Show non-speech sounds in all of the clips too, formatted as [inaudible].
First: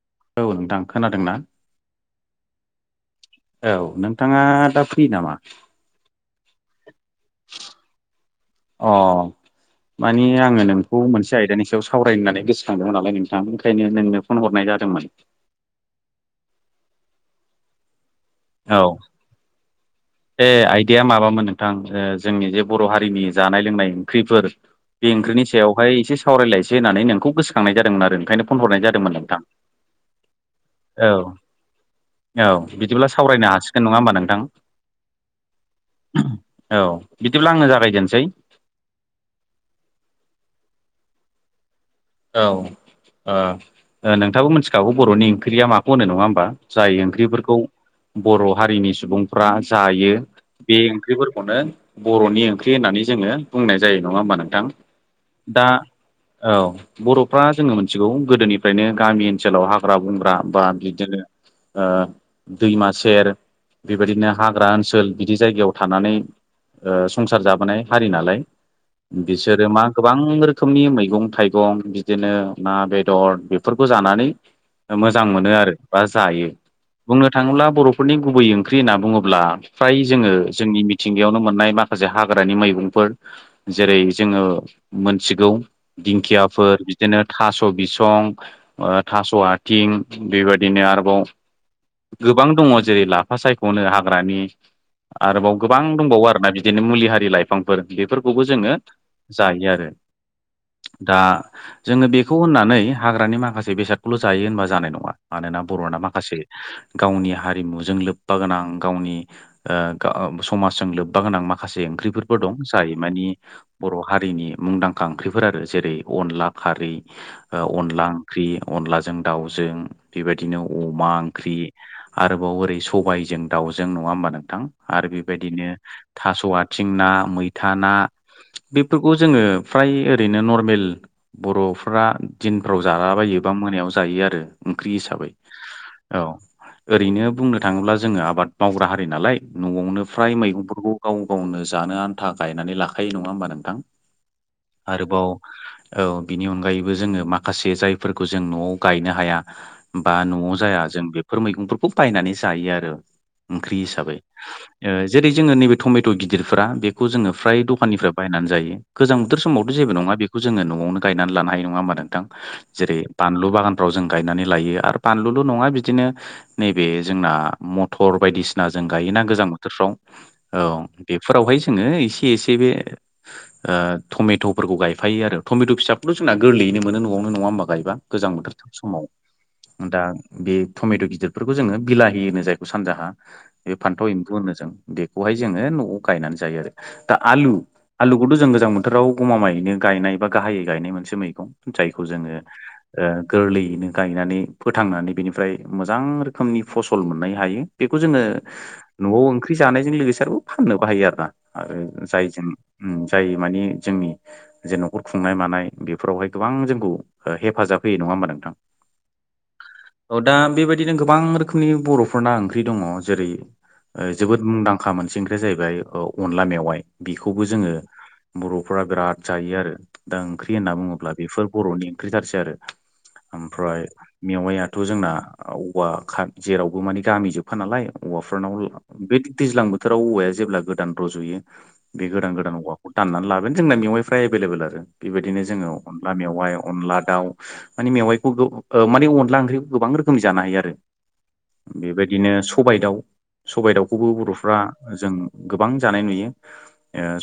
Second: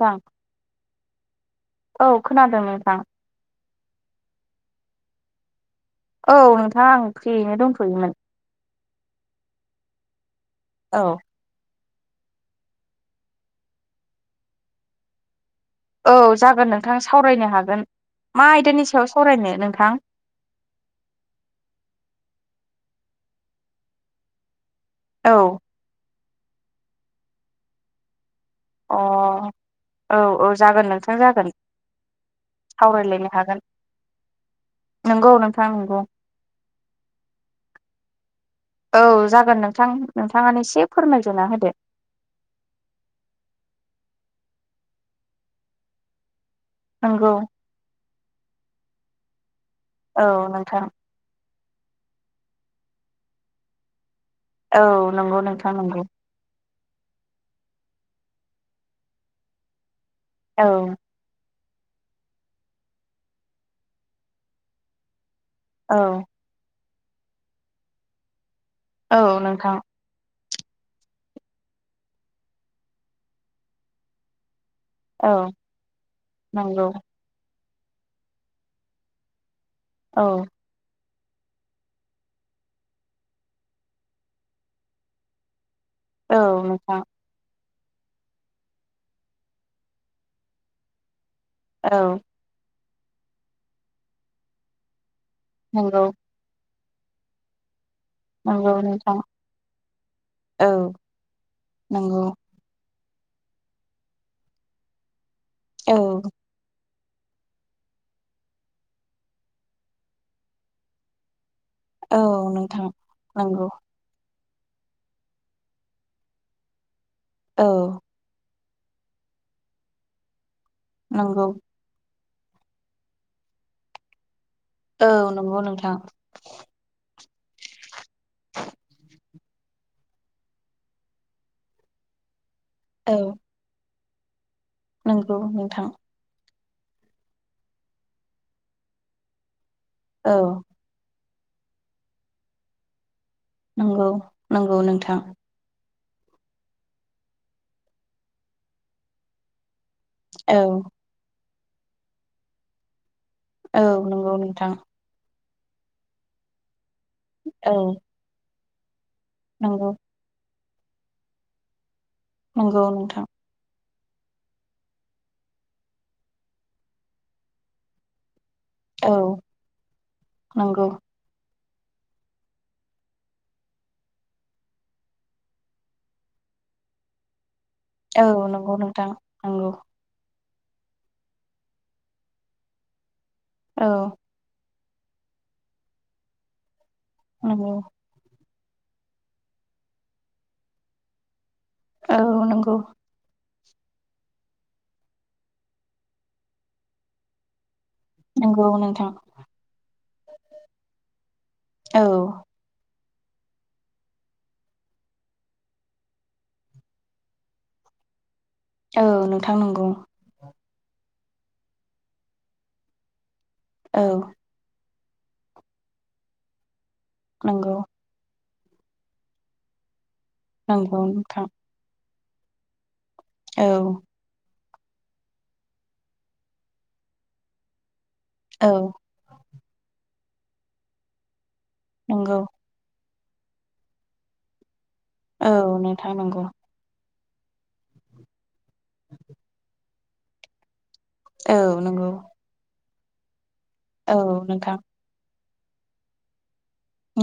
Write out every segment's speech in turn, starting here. नोंथां औ नोंथां खोनादोंना? औ खोनादों नोंथां औ नोंथाङा दा फ्रि नामा? औ नोंथाङा आं फ्रियैनो दंथ'योमोन। अ मानिे आङो नोंखौ औ मोनसे आयदानि सायाव स सावराय होननानै गोसोखांदोंमोन नालाय नोंथाङा ओंखायनो नोंनो फन हरनाय जादोंमोन। औ जागोन नोंथां सावरायनो हागोन मा औ आयदानि सायाव सावरायनो नोंथां। बे आइदाया माबामोन नोंथां जोंनि जे बर' हारिनि जानाय लोंनाय ओंख्रिफोर बे औ ओंख्रिनि सायावहाय एसे सावरायलायसै होननानै नोंखौ गोसोखांनाय जादोंमोन आरो ओंखायनो। फन हरनाय अ जादोंमोन नोंथां औ औ जागोन औ नोंथां जागोन औ बिदिब्ला सावरायलायनो फरायनो हागोन हासिगोन नङा होमबा नोंथां। नंगौ नोंथां नंगौ औ बिदिब्ला आंनो जागायदेनसै। औ जागोन नोंथां नोंथाङानो एसे फोरमायज'ना होदो। औ नोंथाबो मिथिखागौ बर'नि ओंख्रिया माखौ होनो नङा होमबा? जाय नंगौ ओंख्रिफोरखौ बर' हारिनि सुबुं फ्रा जायो औ बे नोंथां ओंख्रिफोरखौनो बर'नि ओंख्रि होननानै जोङो बुंनाय जायो नङा होमबा नोंथां औ नंगौ दा नोंथां नंगौ औ बर'फ्रा जोङो मोनथिगौ गोदोनिफ्रायनो गामि ओनसोलाव हाग्रा बंग्रा बा औ बिदिनो दैमा सेर बेबायदिनो हाग्रा ओनसोल बिदि जायगायाव औ थानानै संसार जाबोनाय हारि नालाय औ बिसोरो नोंथां मा गोबां रोखोमनि मैगं थाइगं बिदिनो ना बेदर बेफोरखौ जानानै मोजां औ मोनो आरो बा जायो नंगौ बुंनो थाङोब्ला बर'फोरनि गुबै ओंख्रि होनना बुङोब्ला फ्राय औ जोङो जोंनि थिंगायावनो मोननाय माखासे हाग्रानि मैगंफोर जेरै जोङो मोनथिगौ औ दिंखिया नोंथां बिनो थ' बिसं थास' आथिं बेबायदिनो आरोबाव औ गोबां दङ जेरै लाफा सायख'नो हाग्रानि आरोबाव गोबां नंगौ दंबावो आरोना बिदिनो मुलि हारि लाइफांफोर बेफोरखौबो नंगौ जोङो नोंथां जायो आरो औ दा जोङो नंगौ बेखौ होननानै हाग्रानि माखासे बेसादखौल' जायो होनबा जानाय नङा मानोना बर'ना औ माखासे गावनि हारिमुजों लोब्बा गोनां गावनि समाजजों लोब्बा गोनां माखासे औ ओंख्रिफोरबो दं नोंथां जाय मानि नंगौ बर' हारिनि मुंदांखा ओंख्रिफोर आरो जेरै अनला खारै औ अनला ओंख्रि अनलाजों दाउजों बेबायदिनो अमा नंगौ ओंख्रि आरोबाव ओरै सबायजों दाउजों नङा होमबा नोंथां? औ आरो नंगौ बेबायदिनो नोंथां थास' आथिं ना मैथा ना बेफोरखौ जोङो फ्राय ओरैनो नरमेल बर'फ्रा दिनफ्राव औ जालाबायो बा मोनायाव जायो आरो। ओंख्रि हिसाबै नंगौ नोंथां औ ओरैनो बुंनो थाङोब्ला जोङो आबाद मावग्रा हारि नालाय न'आवनो औ फ्राय मैगंफोरखौ गाव गावनो जानो आन्था गायनानै लाखायो नङा होमबा नोंथां नंगौ नंगौ नोंथां आरोबाव औ बिनि अनगायैबो जोङो माखासे जायफोरखौ जों न'आव गायनो हाया बा औ न'आव जाया जों बेफोर मैगंफोरखौ बायनानै जायो आरो ओंख्रि औ हिसाबै नंगौ नोंथां जेरै जोङो नैबे टमेट' गिदिरफ्रा बेखौ जोङो फ्राय औ दखाननिफ बायनानै जायो गोजां बोथोर समावथ' नंगौ जेबो नङा बेखौ जोङो न'आवनो गायनानै लानो हायो नङा होमबा नोंथां नंगौ जेरै नोंथां बानलु बागान फोराव जों गायनानै लायो आरो बानलुल' नङा बिदिनो नैबे जोंना मथर बायदिसिना। ना जों औ गायोना गोजां नंगौ बोथोरफ्राव बेफोरावहाय जोङो एसे एसे बे टमेट'फोरखौ गायफायो आरो। टमेट' फिसाखौथ' जोंना गोरलैयैनो मोनो न'आवनो नङा होमबा गायबा औ गोजां बोथोर नंगौ समाव नोंथां नंगौ दा बे टमेट' गिदिरफोरखौ जोङो बिलाहि होनो जायखौ सानजाहा बे औ फान्थाव। होनो जों बेखौहाय जोङो न'आव गायनानै जायो आरो दा आलु नंगौ आलुखौथ' जों गोजां बोथोराव गमामायैनो गायनाय बा गाहायै गायनाय मोनसे मैगं जायखौ औ जोङो। नंगौ गोरलैयैनो गायनानै फोथांनानै बेनिफ्राय मोजां रोखोमनि फसल मोननो हायो। बेखौ जोङो नंगौ नोंथां न'आव ओंख्रि जानायजों लोगोसे आरो फाननोबो बाहायो आरो औ ना जायजों‌ जाय मानि जोंनि जेनबा' नखर खुंनाय मानाय बेफोरावहाय गोबां जोंखौ हेफाजाब होयो नङा होमबा नोंथां। औ नोंथां नंगौ। औ दा बेबायदिनो गोबां रोखोमनि बर'फोरना ओंख्रि दङ जेरै औ जोबोद मुंदांखा। अखा मोनसे ओंख्रिया जाहैबाय अनला मेवाइ बेखौबो जोङो। नंगौ बर'फोरा बिराद जायो आरो दा ओंख्रि होनना नंगौ बुङोब्ला नोंथां बेफोर बर'नि ओंख्रिथारसै आरो औ ओमफ्राय मेवाय याथ' जोंना औवा जेरावबो मानि गामि जोबखा नालाय औवाफोरनाव औ बे दैज्लां बोथोराव औवाया जेब्ला गोदान रज'यो बे गोदान नंगौ गोदान औवाखौ। दाननानै लागोन जोंना मेवाइफ्रा एभेलेबोेल आरो बेबायदिनो औ जोङो अनला नोंथां नंगौ मेवायाव। अनला दाउ मानि मेवाइखौ माने अनला ओंख्रिखौ गोबां रोखोमनि जानो हायो आरो। औ नंगौ बेबायदिनो सबायाइ दाउ सबायाइ दाउखौबो औ बर'फ्रा नोंथां जों। गोबां जानाय नुयो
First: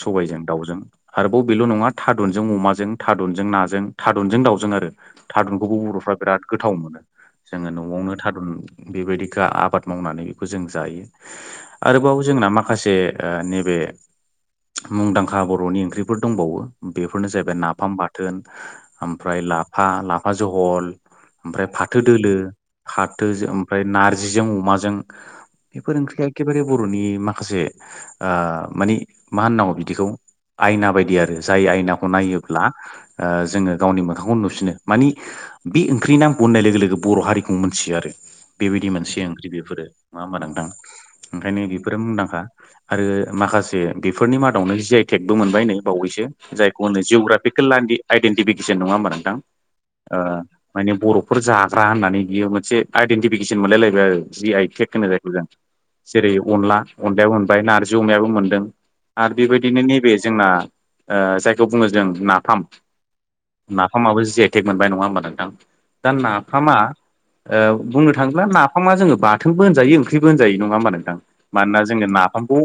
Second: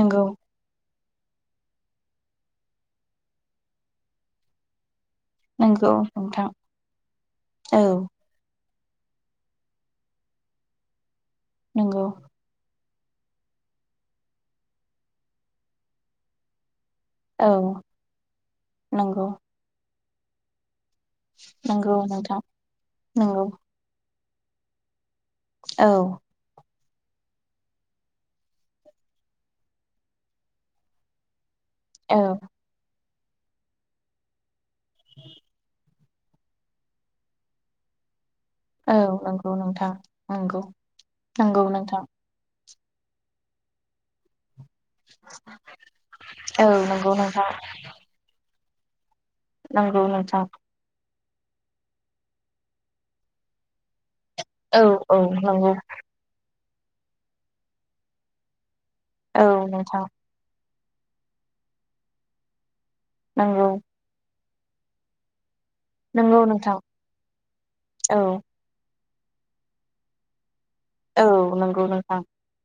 नंगौ सबायाइजों दाउजों आरोबाव बेल' नङा थारुनजों जों अमाजों थाररुनजों नाजों, थारुनजों दावजों, आरो थारुनखौबो नंगौ बर'फ्रा बिराद नोंथां गोथाव मोनो। जोङो औ न'आवनो थारुन बेबायदि आबाद मावनानै बेखौ जों जायो। नंगौ आरोबाव जोंना माखासे नैबे मुंदांखा बर'नि ओंख्रिफोर दंबावो बेफोरनो औ जाहैबाय नाफाम बाथोन नंगौ ओमफ्राय लाफा लाफा जहल ओमफ्राय नंगौ फाथो दोलो नोंथां फाथो नंगौ ओमफ्राय नारजिजों अमाजों औ बेफोर ओंख्रिया एखेबारे बर'नि माखासे मानि मा होनांगौ बिदिखौ आयना बायदि आरो जाय आइ औ नायोब्ला ओ जों गावनि मोखांखौ नुसिनो मानि बुंनाय लोगो लोगो बर' हारिखौ मोनथियो आरो बेबायदि औ मोनसे ओंख्रि नंगौ बेफोरो नोंथां नङा होमबा नंगौ नांथां ओंखायनो नंगौ बेफोरो नोंथां मुंदांखा। आरो माखासे बेफोरनि मादावनो जियाय टेकबो मोनबाय नै बावैसो औ जाय नंगौ नोंथां आइडेन्टिफिकेसन नङा होमबा नोंथां? नंगौ ओ नोंथां माने बर'फोर जाग्रा होननानै बियो मोनसे आइदेन्टिफिकेसन मोनलायलायबाय आरो। जि आइ औ केख होनो‌ औ जायखौ जों नंगौ जेरै अनला अनलाबो मोनबाय नारजि अमायाबो मोनदों आरो औ बेबायदिनो नोंथां नैबे जोंना जायखौ बुङो जों नाफाम नांगौ। नाामाबो जि एटेक मोनबाय नङा होमबा नोंथां दा नंगौ नाफामा नोंथां बुंनो औ थाङोब्ला ना नाफाङा जोङो बाथोनबो होनजायो ओंख्रिबो होनजायो नङामा नोंथां औ मानोना नंगौ जोङो नोंथां नाफामखौ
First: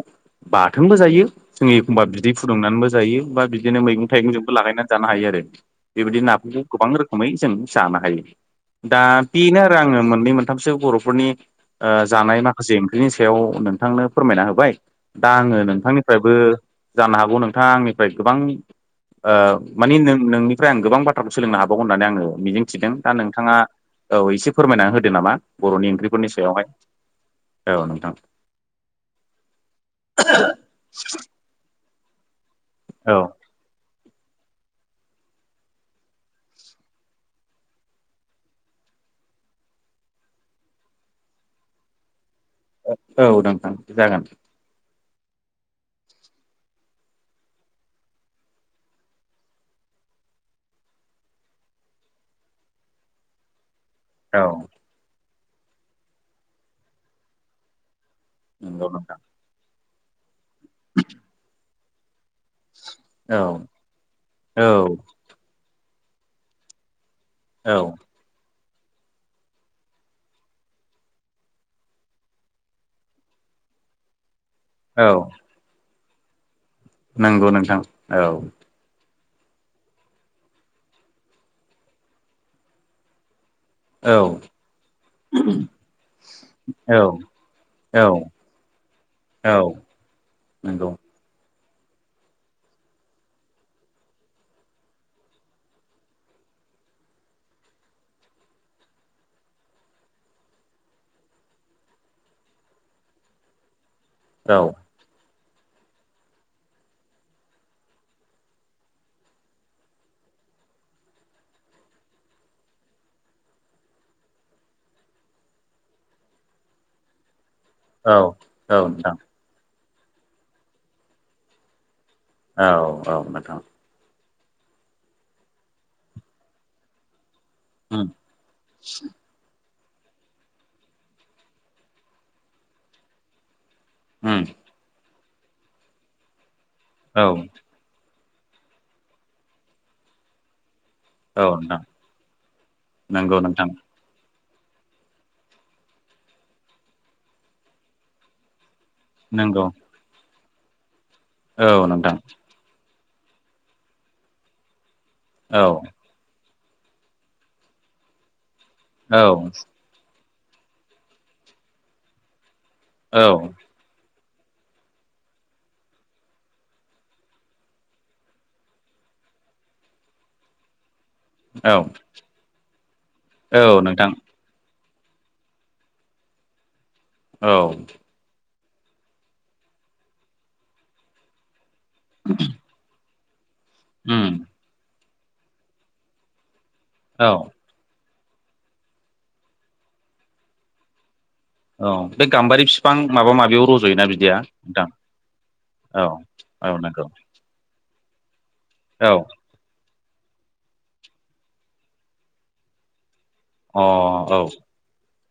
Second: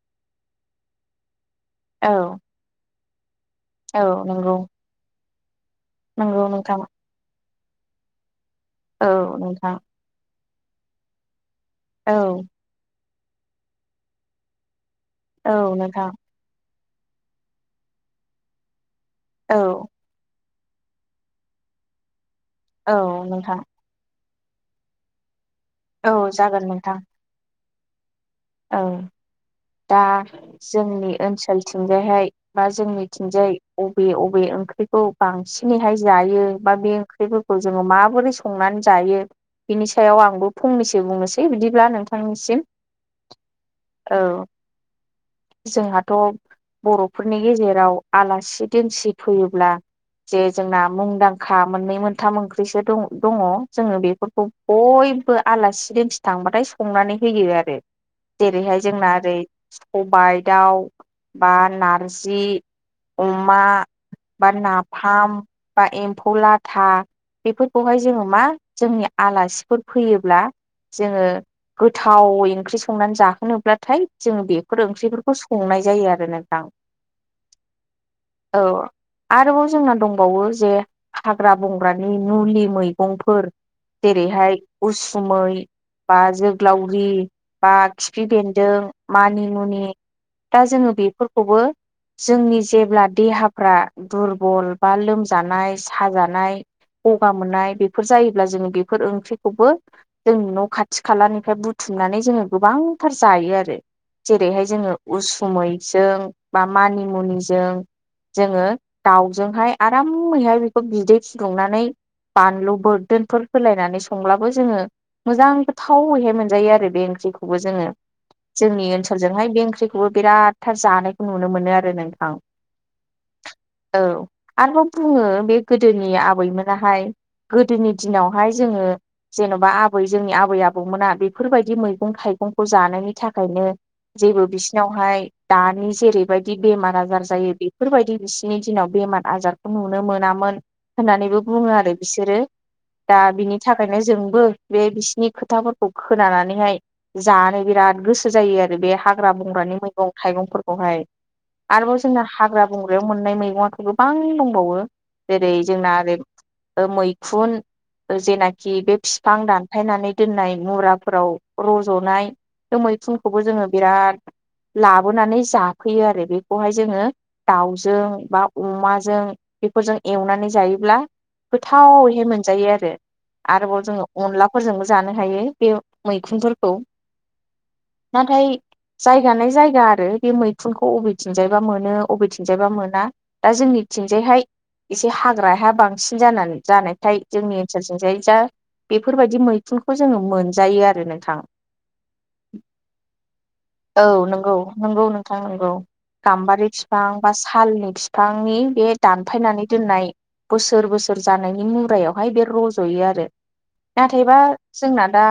बाथोनबो जायो जोंङो एखमबा औ बिदै फुदुंनानैबो जायो बा बिदिनो मैगं औ थाइगंजोंबो नंगौ लागायनानै जानो हायो आरो बेबायदि नंगौ नाफोरखौ नोंथां गोबां रोखोमै जों जानो हायो। दा औ बेनो आरो नोंथां आङो मोननै मोनथामसो बर'फोरनि औ जानाय माखा। जि ओंख्रिनि सायाव नोंथांनो फोरमायना होबाय दा औ आङो नोंथां नोंथांनिफ्रायबो जानो हागौ नोंथाङा आंनिफ्राय गोबां औ माने नों नोंनिफ्राय आं गोबां बाथ्राखौ सोलोंनो हाबावगोन होननानै आङो मिजिंथिदों औ दा नोंथाङा नोंथां औ एसे फोरमायनानै होदो नामा बर'नि औ ओंख्रिफोरनि जागोन सायावहाय औ नोंथां। ओं दा जोंनि ओनसोलथिंजायहाय मा जों मिथिंजाय बबे बबे ओंख्रिखौ बांसिनैहाय जायो बा बे ओंख्रिफोरखौ जोङो माबोरै संनानै जायो बिनि सायाव आंबो फंनैसो बुंनोसै बिदिब्ला नोंथांनिसिम औ नांथां। औ। [inaudible] जोंहाथ' बर'फोरनि गेजेराव आलासि दोनसि फैयोब्ला जे जोंना मुंदांखा मोननै मोनथाम ओंख्रिसो दङ जोङो बे औ फोरखौ बयबो आलासि दोंसि थांबाथाय संनानै होयो आरो। जेरैहाय नंगौ जोंना नोंथां ओरै सबायाइ दाउ बा नारजि औ अमा बा औ नाफाम बा एम्फुलाथा बेफोरखौहाय औ जोङो मा जोंनि आलासिफोर फैयोब्ला जोङो गोथाव ओंख्रि संनानै जाहोनोबब्लाथाय जों बेफोर औ ओंख्रिफोरखौ संनाय जायो आरो ना नोंथा। नंगौ नोंथां औ। औ आरोबाव जोंना दंबावो जे हाग्रा बंग्रानि नुलि मैगंफोर औ जेरैहाय उसुमै बा औ जोग्लावरि बा औ खिफि बेन्दों मानि औ मुनि दा नंगौ जोङो बेफोरखौबो जोंनि जेब्ला देहाफ्रा दुरबल बा लोमजानाय साजानाय गगा मोननाय बेफोर जायोब्ला जोङो बेफोर ओंख्रिखौबो जों न' खाथि खालानिफ्राय बुथुमनानै जोङो गोबांथार जायो आरो औ जेरैहाय जोङो उसुमैजों बा मानि मुनिजों जोङो दाउजोंहाय आरामैहाय बेखौ बिदै फुदुंनानै बानलु बोरदोनफोर होलायनानै संब्लाबो जोङो मोजां गोथावैहाय मोनजायो आरो बे ओंख्रिखौबो जोङो औ औ जोंनि नोंथां ओनसोलजों नोंहाय बे ओख्रिखौबो बिरादथार जानायखौ नुनो मोनो आरो नोंथां। औ औ नोंथां औ आरोबाव बुङो बे गोदोनि आबैमोनाहाय गोदोनि उम दिनावहाय जोङो जेन'बा आबै जोंनि आबै आबौमोना बेफोरबायदि मैगं थाइगंखौ जानायनि थाखायनो उम जेबो बिसिनावहाय दानि जेरैबायदि बेमार आजार औ जायो। बे बेफोरबायदि बिसिोरनि दिनाव बेमार आजारखौ नुनो मोनामोन। होननानैबो औ बुङो नोंथां आरो बिसोरो दा नंगौ बिनि नोंथां थाखाय मे जोंबो बे बिसिनि खोथाफोरखौ खोनानानैहाय जानो बिराद गोसो जायो आरो बे हाग्रा नंगौ बंग्रानि मैगं थाइगंफोरखौहाय। औ आरोबाव नोंथां जोंना हाग्रा बंग्रायाव मोननाय मैगंखौ गोबां दंबावो जेरै औ जोंना ओरै ओ मैखुन जेनाखि बे औ फिफां दानफायनानै दोननाय मुराफोराव रज'नाय औ मैखुनखौबो जोङो बिराद लाबोनानै जाफैयो आरो बेखौहाय जोङो दाउजों बा अमाजों बेफोरजों एवनानै जायोब्ला गोथावहाय मोनजायो आरो औ आरोबाव जोङो नोंथां अनला फोरजोंबो जानो हायो बे मैखुनफोरखौ औ नाथाय जायगानाय जायगा आरो बे मैखुनखौ अबेथिंजायबा मोन नो बबेथिंजायबा मोना दा जोंनि उम थिंजायहाय एसे हाग्राया बांसिन जानानै जानायथाय औ जोंनि साथिंजाय जा बेफोरबायदि मैखुनखौ जोङो मोनजायो आरो नोंथां। औ बे गाम्बारि बिफां माबा माबियाव औ रज'योना बिदिया नंगौ नोंथां? नंगौ नोंथां नंगौ। औ गाम्बारि औ नंगौ बिफां बा सालनि बििफांनि बे औ अ दानफायनानै दोननाय बोसोर बोसोर जानायनि मुरायावहाय बे रज'यो आरो। औ नाथायबा जोंना दा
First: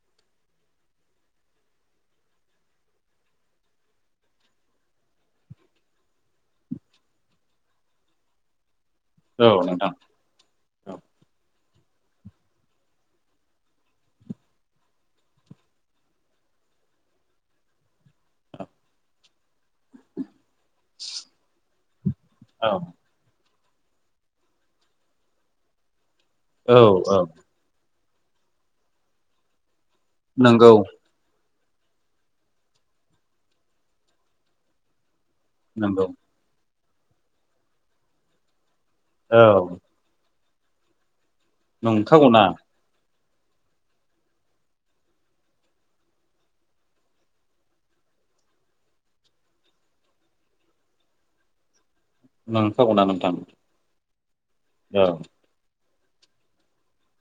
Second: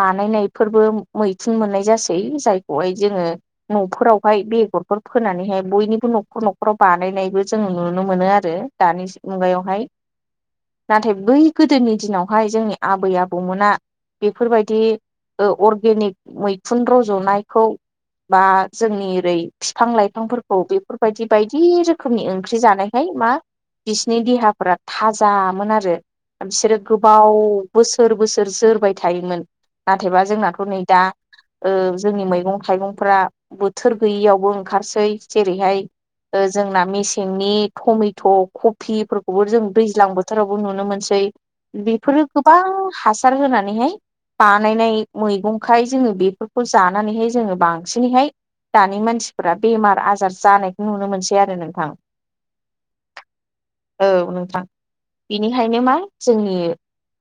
बानायनायफोरबो मैथुन मोननाय जासै जायखौहाय जोङो न'फोरावहाय बेगरफोर फोनानैहाय बयनिबो न'खर न'खराव बानायनायबो जों नुनो मोनो आरो। दानि औ मुगायावहाय नोंथां नाथाय बै गोदोनि दिनावहाय जोंनि आबै आबौमोना बेफोरबायदि औ अर्गेनिक मैखुन रज'नायखौ बा जोंनि ओरै बिफां लाइफांफोरखौ औ बेफोरबायदि बायदि रोखोमनि ओंख्रि औ जानायहाय मा बिसनि देहाफोरा थाजामोन आरो औ बिसोरो औ गोबाव बोसोर बोसोर जोरबाय थायोमोन नाथायबा जोंनाथ' नंगौ नै दा ओ जोंनि मैगं थाइगंफ बोथोर गैयियावबो ओंखारसै जेरैहाय नंगौ ओ जोंना मेसेंनि टमेट' औ कबििफोरखौबो जों दैज्लां बो फोथारावबो नुनो मोनसै बेफोरो नंखागौना गोबां हासार होनानैहाय बानायनाय मैगंखाय जोङो बेफोरखौ जानानैहाय जोङो बांसिनैहाय दानि मानसिफोरा बेमार आजार जानायखौ नुनो मोनसै आरो नोंथां। नोंखागौना नोंथां औ बेनिखायनो मा जोंनि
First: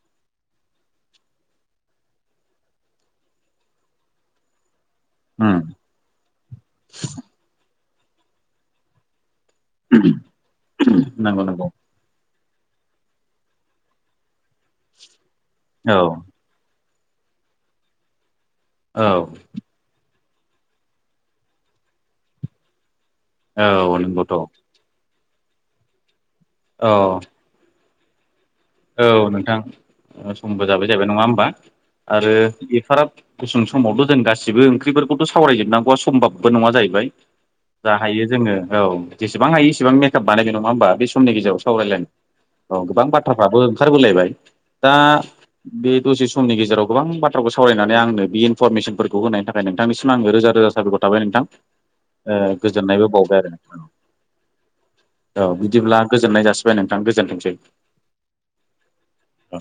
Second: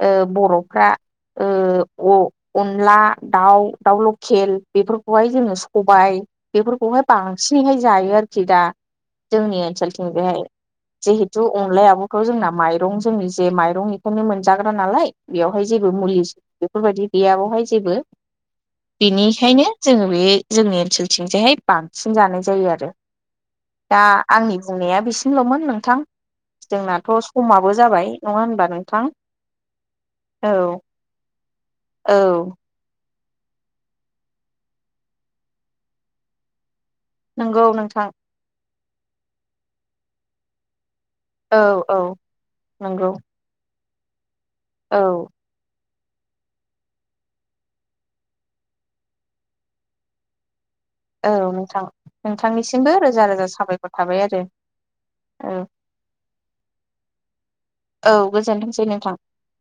ओ बर'फ्रा ओ अ-अनला दाउ दाउ लकेल बेफोरखौहाय जोङो उम सबाय बेफोरखौहाय बांसिनैहाय जायो आरोखि दा जोंनि ओनथिं बेहाय नंगौ जिहेथु नंगौ अनलाया आब' खौ जोंना माइरं जोंनि जे माइरं बेखौनो मोनजाग्रा नालाय बेवहाय जेबो औ मुलि। बेफोरबायदि गैयाबावहाय जेबो औ बेनिखायनो जोङो बे जोंनि ओनसोलथिंजायहाय बांसिन जानाय जायो आरो औ दा नंगौथ' आंनि। बुंनाया बिसिमल'मोन नोंथां औ जोंनाथ' समाबो जाबाय नङा होनबा नों औ नोंथां समबो जाबाय जाबाय नङा होमबा औ आरो एफाराब। गुसुं समावथ' जों गासिबो ओंख्रिफोरखौथ' सावरायजोबनांगौआ सम्भाबबो नङा जाहैबाय। नंगौ जा नोंथां हायो जोङो औ जेसेबां हायो इसेबां मेकआप बानायगोन नङा होमबा बे समनि गेजेराव औ औ सावरायलायनाय औ गोबां नंगौ बाथ्राफ्राबो ओंखारबोलायबाय दा। औ बे दसे समनि गेजेराव गोबां बाथ्राखौ सावरायनानै आंनो बे इनफरमेसनफोरखौ होनायनि थाखाय नोंथांनिसिम आं रोजा रोजा साब थाबाय औ नोंथां ओ नोंथांनिसिमबो गोजोननायबो रोजा बावबाय रोजा आरो नोंथां। साबायखर थाबाय आरो औ बिदिब्ला गोजोननाय जासिबाय नोंथां गोजोनथोंसै। औ गोजोनथोंसै नोंथां। औ।